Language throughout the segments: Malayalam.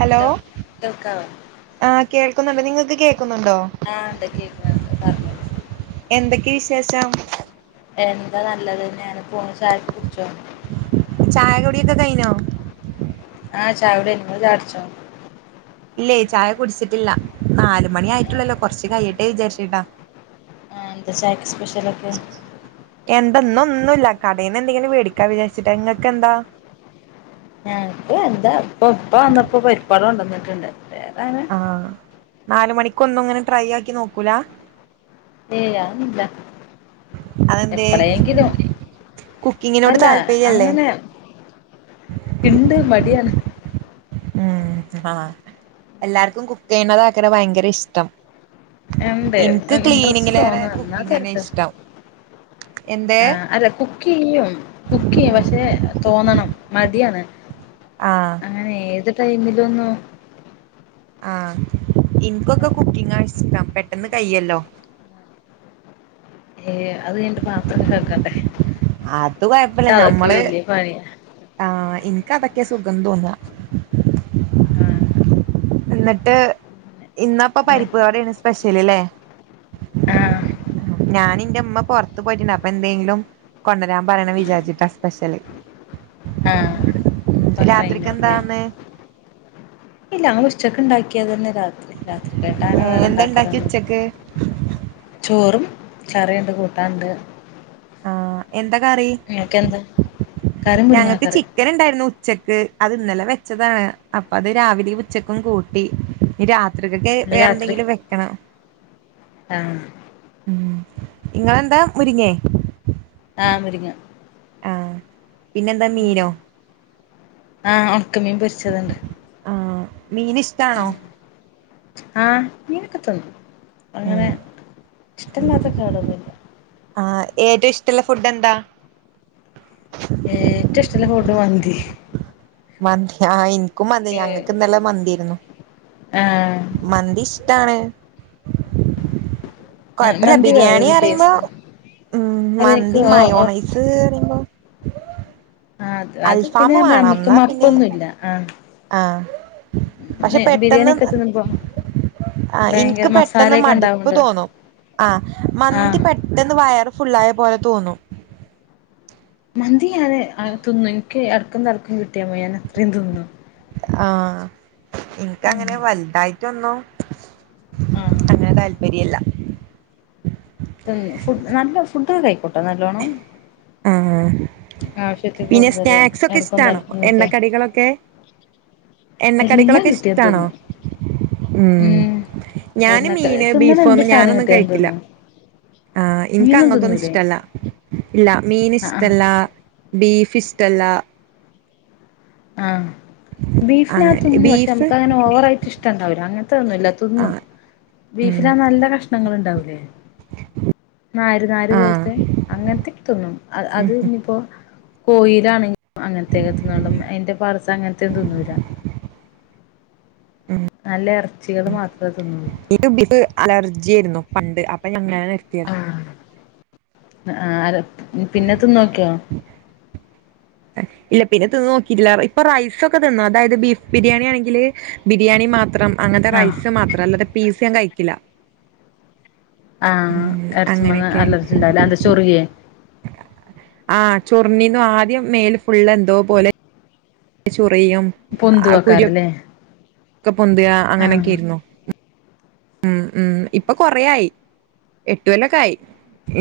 ഹലോ കേൾക്കാവോ ആഹ് കേൾക്കുന്നുണ്ട് നിങ്ങക്ക് കേക്കുന്നുണ്ടോ ആ ഇണ്ട് കേക്കുന്നുണ്ട് പറഞ്ഞോ എന്തൊക്കെ വിശേഷം എന്താ നല്ലത് നേര [unintelligible] ചായക്കെ കുടിച്ചോ ചായ കുടിയൊക്കെ കഴിഞ്ഞോ ആ ചായ കൂടി കഴിഞ്ഞു നിങ്ങള് ചായ കുടിച്ചൊ ഇല്ലേ ചായ കുടിച്ചിട്ടില്ല നാല് മണി ആയിട്ടുള്ളല്ലോ കൊറച്ച് കഴിയട്ടേ വിചാരിച്ചിട്ടാ ആ എന്ത ചായക്ക് സ്പെഷ്യലൊക്കെ എന്തന്നും ഒന്നുയില്ല കടേന്ന് എന്തെങ്കിലും വേടിക്കാ വിചാരിച്ചിട്ട് ഇങ്ങക്ക് എന്താ ഞക്ക് എന്താ ഇപ്പ ഇപ്പ വന്നപ്പോ പരിപ്പവട കൊണ്ട് വന്നിട്ടുണ്ട് വേറെ അങ്ങനെ ആ നാല് മണിക്കൊന്നുയിങ്ങനെ ട്രൈ ആക്കി നോക്കൂല ഏയ് അതൊന്നുമില്ല അതെന്തേ എപ്പളെങ്കിലും കുക്കിങ്ങിനോട് അല്ല താല്പര്യല്ലേ അങ്ങനെ ഇണ്ട് മടിയാണ് മ്മ് ആ എല്ലാർക്കും കുക്ക് ചെയ്യണത് ആക്കനെ ഭയങ്കര ഇഷ്ടം ഉണ്ട് എനിക്ക് ഇൻട്രസ്റ്റ് ക്ലീനിങ്ങിലേറെ കുക്കിംഗ് തന്നെ ഇഷ്ടം എന്തേ ആ അല്ല കു കുക്കുചെയ്യും കുക്ക് ചെയ്യും പക്ഷെ തോന്നണം മടി യാണ് ആഹ് അങ്ങനെ ഏത് ടൈമിലൊന്നും ആ എനിക്കൊക്കെ കുക്കിംഗാണ് ഇഷ്ടം പെട്ടെന്ന് കയ്യില്ലോ ഏ അത് കഴിഞ്ഞിട്ട് പാത്രക്കെ കഴിക്കണ്ടേ അത് അതക്കെ വല്യ പണിയാ ആ എനിക്കതക്കെ സുഖം തോന്നാ ആഹ് എന്നിട്ട് ഇന്നപ്പ പരിപ്പുവടയാണ് സ്പെഷ്യല് ഇല്ലേ ആഹ് ഞാനിൻ്റെ ഉമ്മ പൊറത്തു പോയിട്ടുണ്ട് അപ്പന്തെങ്കിലും കൊണ്ടരാൻ പറയണ വിചാരിച്ചിട്ട സ്പെഷ്യല് ആഹ് ഇപ്പ അങ്ങനെ കഴിഞ്ഞോല്ലേ രാത്രിക്കെന്താന്ന് ഇല്ല അ ഉച്ചക്ക് ഉണ്ടാക്കിയത് തന്നെ രാ രാത്രിത്തെട്ട അങ്ങനെ ഏഹ് എന്താ ഇണ്ടാക്കി വേറെണ്ടാക്കരുതൊന്നില്ല ഉച്ചക്ക് ചോറും കറിണ്ട് കൂട്ടാനുണ്ട് ആ എന്താക്കറി ഇയാക്കെന്താ ഞങ്ങക്ക് ചി ചിക്കനിണ്ടായിരുന്നു ഉച്ചക്ക് അത് ഇന്നലെ വെച്ചതാണ് അപ്പ അത് രാവിലെയും ഉച്ചക്കും കൂട്ടി ഇനി രാ തൃകേക്ക് ഇന്ന് രാത്രി വേറെന്തെങ്കിലും വെക്കണം ആഹ് മ്മ് ഇങ്ങെളെന്താ മുരിങ്ങേ ആ മുരിങ്ങ ആ പിന്നെന്താ മീനോ ആ ഒണക്ക മീൻ പൊരിച്ചതണ്ട് ആ മീനിഷ്ടാണോ ആ മീനൊക്കെ തിന്നു അങ്ങനെ ഉം ഇഷ്ടല്ലാത്ത തായിട് വേറൊന്നുമില്ല ആ ഏറ്റോ ഇഷ്ടള്ള ഫുഡെന്താ ഏറ്റോയിഷ്ടുള്ള ഫുഡ് മന്തി മന്തി ആ എനിക്കും മന്തി ഞങ്ങൾക്ക് ഇന്നല മന്തിയിരുന്നു ആഹ മന്തി ഇഷ്ടാണ് കൊഴപ്പമില്ല മന്തി ബിരിയാണി വേറൊരു അറിയുമ്പോ ടേസ്റ്റാ ഉം അത് എനിക്ക് മന്തി ഓ ഓ മയോണൈസ് അറിയുമ്പോ ആഹ് അത് അത് അൽഫാാം പിന്നെ വേണം നമുക്ക് എന്നാ പിന്നെ മപ്പൊന്നുല്ല ആഹ് ആഹ പക്ഷെ പെട്ടെന്ന് ബിരിയാണിയൊക്കെ തിന്നുമ്പോ ആ എനിക്ക് ഭയങ്കര പെട്ടെന്ന് മസാലയൊക്കെ മടുപ്പ് ഉണ്ടാവോണ്ട് തോന്നും ആ മന്തി ആഹ് പെട്ടന്ന് പെട്ടന്ന് വയർ ഫുള് ആയ പോലെ തോന്നും മന്തി ഞാന് തിന്നു എനിക്ക് ഇടക്കും തടക്കും കിട്ടിയമ്മോ ഞാൻ അത്രയും തിന്നു ആഹ് ഇനിക്ക് ആഹ് അങ്ങനെ വലുതായിട്ടൊന്നു ആഹ് അങ്ങനെ താല്പര്യമില്ല [unintelligible] നല്ല ഫുഡ് കഴക്കോട്ടോ നല്ലോണം ആഹ് ആവശ്യത്തില് പിന്നെ കൂടുതല് സ്നാക്സ് ഒക്കെ എടക്കും ഇഷ്ടാണോ [unintelligible] എണ്ണക്കടികളൊക്കെ എല്ലാം എണ്ണക്കടികളൊക്കെ കിട്ടിയാ ഇഷ്ടാണോ തിന്നും ഉം ഞാന് എണ്ണക്ക മീന് തിന്നണ ബീഫോ എന്ത് ഒന്നും സാധനം ഞാനൊന്നും കിട്ടിയാലും കഴിക്കില്ല തിന്നും ആഹ് എനിക്ക് മീനും അങ്ങത്തൊന്നും തിന്നൂലേ ഇഷ്ടല്ല ഇല്ല മീൻ ആഹ് ആഹ് ഇഷ്ടല്ല ബീഫ് ഇഷ്ടല്ല ആഹ് അങ്ങനെ ബീഫിനകത്ത്ന്നന്ന് പക്ഷെ ബീഫ് നമുക്ക് അങ്ങനെ ഓവറായിട്ട് ഇഷ്ട ഇണ്ടാവില്ല അങ്ങനത്തെ ഒന്നുംല്ല തിന്നും ആഹ് ഉം ബീഫിനാ നല്ല കഷ്ണങ്ങ ഉണ്ടാവൂലേ നാര് നാര് ആഹ് പോലത്തെ അങ്ങനത്തക്ക് തിന്നും അഹ് അത് ഉം ഇനിയിപ്പോ കോഴീടെ ആണ് [unintelligible] അയിൻ്റെ പാഡ്‌സ് അങ്ങനത്തെ ഒന്നും തിന്നൂല്ല നല്ല ഇറച്ചികൾ മാത്രമേ തിന്നുള്ളൂ ഇനിക്ക് ബ അലർജി ആയിരുന്നു പണ്ട് അപ്പൊ ഞങ്ങൾ [unintelligible] ആഹ് പിന്നെ തിന്ന്നോക്കിയോ ഇല്ല പിന്നെ തിന്ന് നോക്കിയില്ല ഇപ്പൊ റൈസ് ഒക്കെ തിന്നു അതായത് ബീഫ് ബിരിയാണെങ്കില് ബിരിയാണി മാത്രം അങ്ങനത്തെ ആഹ് റൈസ് മാത്രം അല്ലാതെ പീസ് കഴിക്കില്ല ആഹ് ഉം ഇറച്ചിന്ന് അങ്ങനെയൊക്കെ അലറച്ചി ഉണ്ട് എന്താ ചൊറിയെ ആഹ് ചൊറിഞ്ഞിരിന്നു ആദ്യം മേൽ ഫുള്ള് എന്തോ പോലെ ചൊറിയും പൊന്തിവരാറില്ലെ ദേഹത്തൊക്കെ പൊന്തിയ അങ്ങനൊക്കെ ആയിരുന്നു ഉം ഉം ഇപ്പൊ കൊറെ ആയി എട്ട് കൊല്ലൊക്കെ ആയി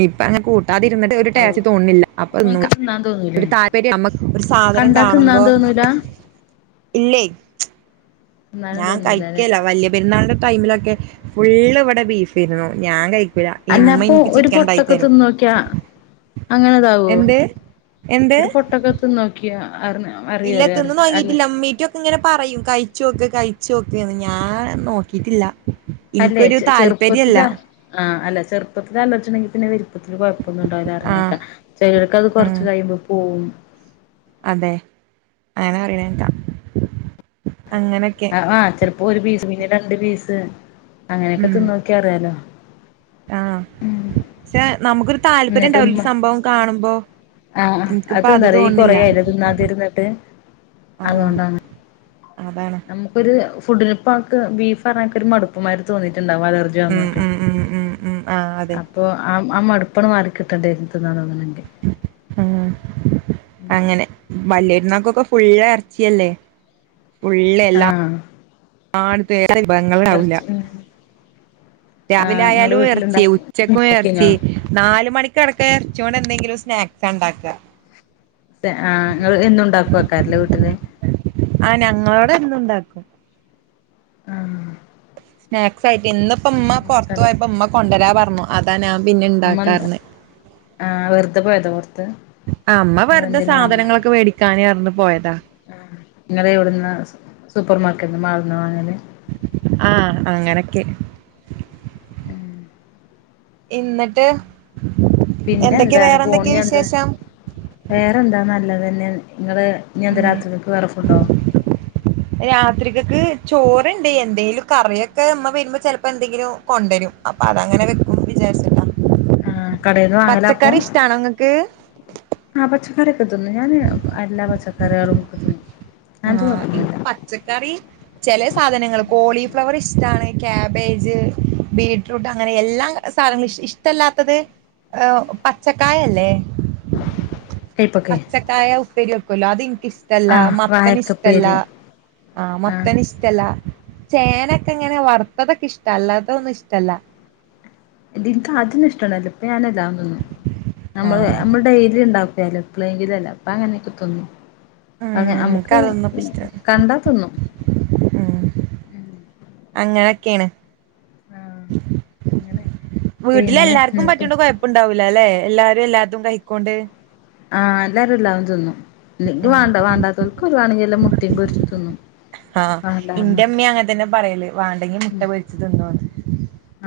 ഇപ്പ അങ്ങനെ കൂട്ട തിരുന്നിട്ട് ഒരു ഔ ടേസ്റ്റ്തോന്നിയില്ല അപ്പൊ നിനക്ക് തിന്നാൻ തോന്നൂലേ താല്പര്യം [unintelligible] കണ്ടാ തിന്നാൻ തോന്നൂല ഇല്ലേ തിന്നാനും ഞാൻ തോന്നൂലല്ലെ കഴിക്കില്ല വലിയ പെരുന്നാളിന്റെ ടൈമിലൊക്കെ ഫുള്ള് ഇവിടെ ബീഫ് ആയിരുന്നു ഞാൻ കഴിക്കില്ല അല്ലാത്തപ്പൊ ഒരു പൊട്ടൊക്കെ തിന്ന് നോക്കിയാ അങ്ങനെതാവോ എന്ത് എന്ത് ഒരു പൊട്ടൊക്കെ തിന്ന് നോക്കിയാ ആവുമോ ഇല്ല തിന്ന് നോങ്ങിയിട്ടില്ല അമ്മീട്ടും ഇങ്ങനെ പറയും കഴിച്ചോക്ക് കഴിച്ചു നോക്കന്ന് ഞാൻ നോക്കിട്ടില്ല അല്ലേ ഇനക്കൊരു താല്പര്യല്ല ചെറുപ്പത്തിലാ ആഹ് അല്ല ചെറുപ്പത്തിൽ ആലർജിണ്ടെങ്കി ചെറുപ്പത്തില് കുഴപ്പൊന്നും ഉണ്ടാവില്ലാ പറയണ ആഹ് കേൾക്ക ചിലർക്ക് അത് ഉം കൊറച്ച് കഴിയുമ്പോ പോകും അതെ അങ്ങനെ അറിയണ കേട്ട അങ്ങനൊക്കെ ആഹ് ചെലപ്പോ ഒരു പീസ് പിന്നെ രണ്ട് പീസ് അങ്ങനെയൊക്കെ ഉം തിന്ന് നോക്കിയ അറിയാലോ ആഹ് പക്ഷെ നമുക്കൊരു താല്പര്യം എന്നിട്ട് ഉമ്മ ഉണ്ടാവില സംഭവം കാണുമ്പോ ആഹ് എനിക്കിപ്പ അത് അതെന്താന്നറിയോ ഈ തോന്നില്ല കൊറയായില്ല തിന്നാതിരുന്നിട്ട് ആഹ് അതുകൊണ്ടാണ് അതാണ് നമുക്ക് ഒരു ഫുഡിലിപ്പോ അവക്ക് ബീഫ് [unintelligible] ഒരു മടുപ്പമാര് തോന്നിയിട്ടുണ്ടാാവും അലർജി ഉം ട്ട ഉം ഉം ഉം ഉം ആഹ് അതെ അപ്പൊ ആഹ് ആഹ് മടുപ്പങ്ങ് മാറിക്കിട്ടണ്ടന്നന്നെങ്കിൽ അങ്ങനെ അങ്ങനെ വല്ല്യ പെര്ന്നാകൊക്കെ ഫുള്ള് ഇറച്ചിയല്ലെ ഫുള്ള് ആഹ് എല്ലാടത്തും വേറെ വിഭവങ്ങളാവൂല ഇറച്ചി ആഹ് നിങ്ങളടെ രാവിലായാലും വീട്ടിലുണ്ട ഇറച്ചി ഉച്ചക്കും ഉണ്ടാക്കീനോ ഇറച്ചി നാല്മണി [unintelligible] ഇറച്ചി കൊണ്ട് എന്തെങ്കിലും സ്നാക്സാണ്ടാക്ക ആഹ് ങ്ങള് എന്നുണ്ടാകൊയ്കാരം ല്ലെ വീട്ടില് ആഹ് ഞങ്ങളോടെ എന്നുണ്ടാക്കും ആഹ് സ്നാക് ആയിട്ട് ഇന്നിപ്പ മ്മ പുറത്തു എന്നക്കത് പോയപ്പോ മ്മ കൊണ്ടുവരാ പറഞ്ഞു അതാ ഞാൻ പിന്നെ ഉമ്മ എന്താ ഉണ്ടാക്കാതിര്ന്നത് ആഹ് വെറുതെ പോയതാ പുറത്ത് ആഹ് അതോ മ്മവെറുതെ എന്തേലും സാധനങ്ങളൊക്കെ മേടിക്കാന്‌ന്ന് പറഞ്ഞ് പോയതാ ങ്ങള് എവിട്ന്നാ സൂപർമാർക്കറ്റ് മാൾന്നാ വാങ്ങല് ആഹ്അങ്ങനൊക്കെ ഉം ഇന്നട്ട് പിന്നെ എന്തൊക്കെയ എന്താണ് വേറെന്തൊക്കെയ പോണിഞ്ഞെന്താ വിശേഷം വേറെന്താ നല്ലതെന്നെ ങ്ങള് ഇനി എന്താ ഉം രാത്രികക് വേറെ ഫുഡോ രാത്രികക്ക് ചോറ്ണ്ട് എന്തേലും കറി ഒക്കെ മ്മ വരുമ്പോ ചെലപ്പൊ എന്തെങ്കിലും കൊണ്ടെരും അപ്പതങ്ങനൊക്കെ വെക്കും വി ചാരിച്ചിട്ടാ ആഹ് കടേന്ന് വാങ്ങലാപ്പം ഇഷ്ടാണോ ഇങ്ങക്ക് ആഹ് പച്ചക്കറിയെക്കെ തിന്നും ഞാനെല്ലാ പച്ചകറികളും തിന്നും അങ്ങനത്തെ കൊഴപ്പൊന്നുല്ല ആഹ്എനിക്ക് പച്ചക്കറി ചെലസാധനങ്ങൾ കോളിഫ്ലവർ ഇഷ്ടാണ് കാബേജ് ബീട്രൂട്ട് അങ്ങനെ എല്ലാം സാധനങ്ങൾഇഷ്ടമല്ലാത്തത് പച്ചക്കായ ഇല്ലേ കൈപ്പക്കെ പച്ചക്കായ ഉപ്പേരി വക്കല്ലോ അത് ഇന്ക്ക് ഇഷ്ടല്ല ആഹ് മത്ത മത്തന് ഇഷ്ടല്ല വായക്കപ്പേരി ആഹ് മത്തനിഷ്ട ടല്ല ചേനൊക്കെങ്ങനെ വറുത്തതൊക്കെ ഇഷ്ട്ടാണ് അല്ലാതൊന്നും ഇഷ്ടല്ല ഇൻക്കാദ്യമൊന്നും ഇഷ്ടല്ലായിരുന്നു പ്പം ഞാനെല്ലാം തിന്നും ആഹ് ഞമ്മൾ ഡെയ്‌ലി ണ്ടാക്കിയാലും എപ്പളേങ്കിലൊല്ലെ അപ്പം അങ്ങനൊക്കെ തിന്നും ഉം ഞമ്മക്ക് ഇൻക്കതൊന്നുംപ്പ ഇഷ്ടല്ല കണ്ടാ തിന്നും അങ്ങനൊക്കെയാണ് ആഹ് അങ്ങനെ പിന്നെ വീട്ടിലല്ലാർക്കും എന്നിട്ട് പറ്റ്നോണ്ട് കൊയപ്പ ണ്ടാവൂലല്ലെ എല്ലാരും എല്ലാതും കഴിക് ണോണ്ട് ആഹ് ഇതല്ലാരും തിന്നും ഇത് ഉം വാണ്ടാതോര്ക്ക് വാണെല് മുട്ട പൊരിച്ച് തിന്നും ആഹ് വേണ്ടാർഞ്ഞാ ന്റെമ്മി അങ്ങനെ തന്നെ പറയല് വാണ്ടെങ്കി മുട്ട പൊരിച്ച് തിന്നോന്ന്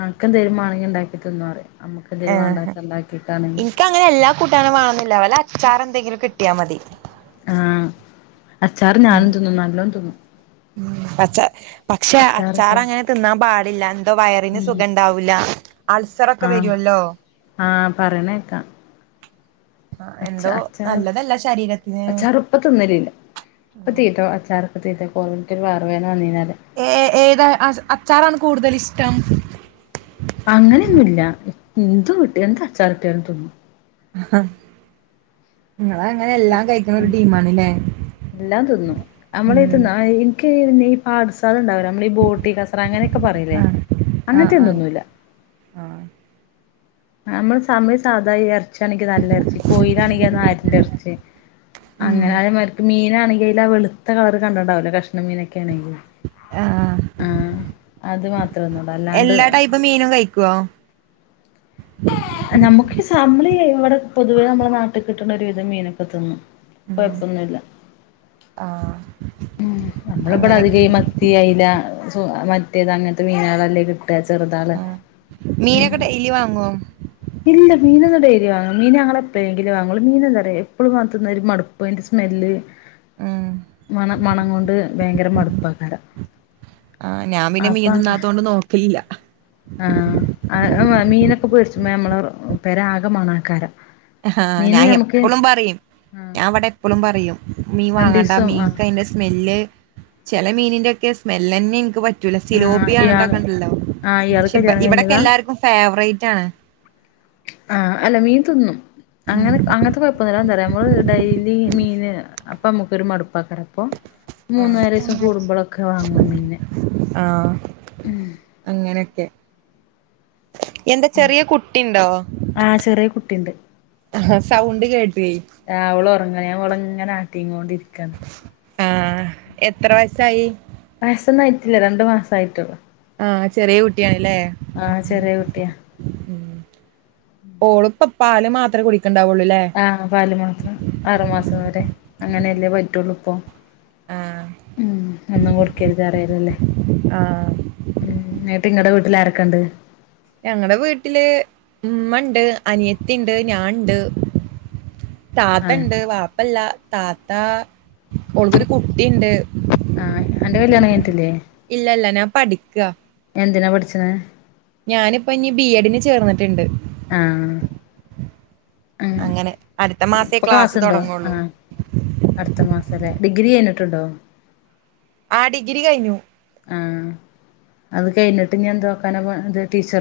അനക്എന്തേങ്കിലും മാണങ്കിണ്ടാക്കി തിന്നോന്ന് പറയും ഞമ്മക്ക് എന്തേലും വാണ്ടത്തത് ഉണ്ടാക്കിക്കാണെങ്കിൽ ഇന്കങ്ങനെ എല്ലാ കൂട്ടാനും മാണന്നി ല്ല്യ വല്ല അച്ചാറെന്തേങ്കിലും കിട്ടിയാൽ മതി ആഹ് അച്ചാറ് ഞാനും തിന്നും നല്ലോം തിന്നും ഉം പക്ഷെ അച്ചാറിട്ടാ അച്ചാറങ്ങനെ തിന്നാന് പാടില്ല എന്തോ വയറിന് ഉം സുഖംണ്ടാവൂല ല അച്ചാ ആഹ് ആഹ് പറിനേക്കാ ആഹ് എന്തോ നല്ലതല്ല ശരീരത്തിന് പ്പം തിന്നലില്ല ഇപ്പ തീറ്റ അച്ചാറൊക്കെ തിന്നുബ്ബോ വയറ് വേദന വന്ന് കഴി ഞ്ഞാല് ഏഹ് ഏതാ അച്ചാറാണ് കൂടുതൽ ഇഷ്ടം അങ്ങനെയൊന്നൂല്യ എന്ത്കിട്ടിയാ അച്ചാറ് കിട്ടിയാലും തിന്നും ആഹ് ങ്ങള് അങ്ങനെ എല്ലാം കഴിക്കുന്ന ഒരു ഉം ടീമാണല്ലെ എല്ലാം തിന്നും നമ്മളീ തിന്ന എനിക്കീ പാട്‌സ്‌ണ്ടാവല്ലൊഈ ബോട്ടി അതങ്ങനൊക്കെ പറീലെ ആഹ് ആഹ് അങ്ങനത ഒന്നും ആഹ് തിന്നൂല ആഹ് നമ്മള് സാധാ ഇറച്ചിയാണെങ്കി നല്ല ഇറച്ചി കോയിലാണെങ്കിനാരിൻ്റെ ഇറച്ചി ഉം അങ്ങനേണങ്കി മെരത്ത് മീനാണ്ണങ്കി ആ വെള്ത്തകളറ് കണ്ട്ണ്ടാവൂലെകഷ്ണ മീനാണെങ്കി ആഹ് ആഹ്അത് മാത്രം തിന്നൊള്ളൂ അല്ലാണ്ട് ഇപ്പൊ മീനും കഴിക്കോ നമ്മുക്ക് ഇവിടെ പൊതുവെ നമ്മുടെ നാട്ടില് കിട്ടുന്ന ഒരു വിധം മീനൊക്കെ തിന്നും ഉം കൊഴപ്പൊന്നു ല്ല ആഹ് നമ്മള ഇബടെ അങ്ങനെയൊക്കെ അധികം ഈ മത്തി മത്തി അയില സു മറ്റേത് അങ്ങനത്തെ മീനാളല്ലേ കി ട്ട ചെറ് താളല്ലേ മ്മ് ഇയ്യ് വാങ്ങോ ഇല്ല മീനോന്നും ഡെയ്‌ലി വാങ്ങൂല മീൻ ഞങ്ങള് പ്പോഴെങ്കിലും വാങ്ങോള്ളൂ മീന് എന്താറയോ എപ്പളും തിന്നാ ഒരു മടുപ്പ് അയിന്റെ സ്മെല്ല് [inaudible] മ മണം കൊണ്ട് ഭയങ്കര മടുപ്പാക്കാരം ആഹ് ഞാൻ പിന്നെ അപ്പൊ മീൻ അങ്ങനെ തിന്നാത്തോണ്ട് നോക്കലില്ല ആഹ് മീനൊക്കെ പേരിച്ച് മ്പോ നമ്മളെ പെര ആകെ മണെക്കാരം ആഹ് ഹ ഞാൻ എപ്പളും പറയും ആഹ് ഞാൻ വെടെ എപ്പോളും പറയും മീൻ വാങ്ങണ്ട രണ്ടീസം ആഹ് മീൻക്ക് അയിന്റെ സ്മെല്ല് ചെല മീനിന്റെ ഒക്കെ സ്മെല്ല് ന്നെ ഇൻക്ക് പറ്റ പറ്റൂല ആഹ് സിലോപി ഇയാള് അങ്ങനത്തോക്ക ണ്ടല്ലോ ആഹ് ഇയാള് പക്ഷെ ഇ കല്യാണം ഇവിടൊക്കെ കഴിഞ്ഞതാ എല്ലാർക്കും ഫേവറേറ്റാണ് ആഹ് അല്ല മീൻ തിന്നും അങ്ങന ഉം അങ്ങനത്തെ കൊഴപ്പംന്നുല്ലാ അത് എന്താറിയോ ഞമ്മൾ ഡെയ്ലി മീന് അപ്പം മക്കൊരു മടുപ്പാക്കാരം അപ്പൊ മൂന്നാലിസം ആഹ് കൂടുമ്പോളൊക്ക വാങ്ങും മീന് അങ്ങനോക്കെ എന്താ ചെറിയ കുട്ടിണ്ടോ ആഹ് ചെറിയ കുട്ടിയുണ്ട് ആ ഹ് സൗണ്ട് കേട്ടുയെ ആഹ് ഓൾ ഒറങ്ങാണ് ഞാൻ ഓളങ്ങനെ ആട്ടിങ്ങോണ്ട് ണ്ടിരിക്കാണ് ആഹ് എത്ര വയസായി വയസോന്നും ആയിട്ടില്ല രണ്ട് മാസ ആയിട്ടോള്ളൂ ആഹ് ചെറിയ കുട്ടിയാണല്ലേ ആഹ് ചെറിയ കുട്ടിയാ ഓള്പ്പോ പാല് മാത്രെ കുടിക്കണ്ടാവുള്ളൂലെ ആഹ് പാല് മാത്രം ആറ് മാസം വരെ അങ്ങനെല്ലേ പറ്റുള്ളൂ ഇപ്പോ ആഹ് മ്മ് ഒന്നും കൊടുക്കരുതെ റയലല്ലേ ആഹ് മ്മ് എനിട്ട് ഇങ്ങടെ വീട്ടില് ആരൊക്കെ ണ്ട് ഞങ്ങളടെ വീട്ടില് ഉമ്മണ്ട് അനിയത്തിണ്ട് ഞാൻണ്ട് ആഹ് താത്തണ്ട് വാപ്പല്ല താത്ത ഓൾ ക്കൊരു കുട്ടിണ്ട് ആഹ് അന്റെ കല്യാണം കഴിഞ്ഞിട്ടില്ലേ ഇല്ല ഇല്ല ഞാൻ പഠിക്ക എന്തിനാ പഠിച്ച്നെ ഞാനിപ്പ ഞ്ഞി ബി എഡിന് ചേർന്ട്ട്ണ്ട് ആഹ് അങ്ങനെ അടുത്തെ മാസേ ക്ലാസ് തോടങ്ങള്ളൂ അട്ത്ത മാസല്ലേ ഡിഗ്രി കഴിഞ്ഞിട്ടുണ്ടോ ആ ഡിഗ്രി കഴിഞ്ഞു ആഹ് അത് കഴിഞ്ഞിട്ട് ഞ്ഞി എന്ത് നോക്കാനാ പോണത് ടീച്ചർ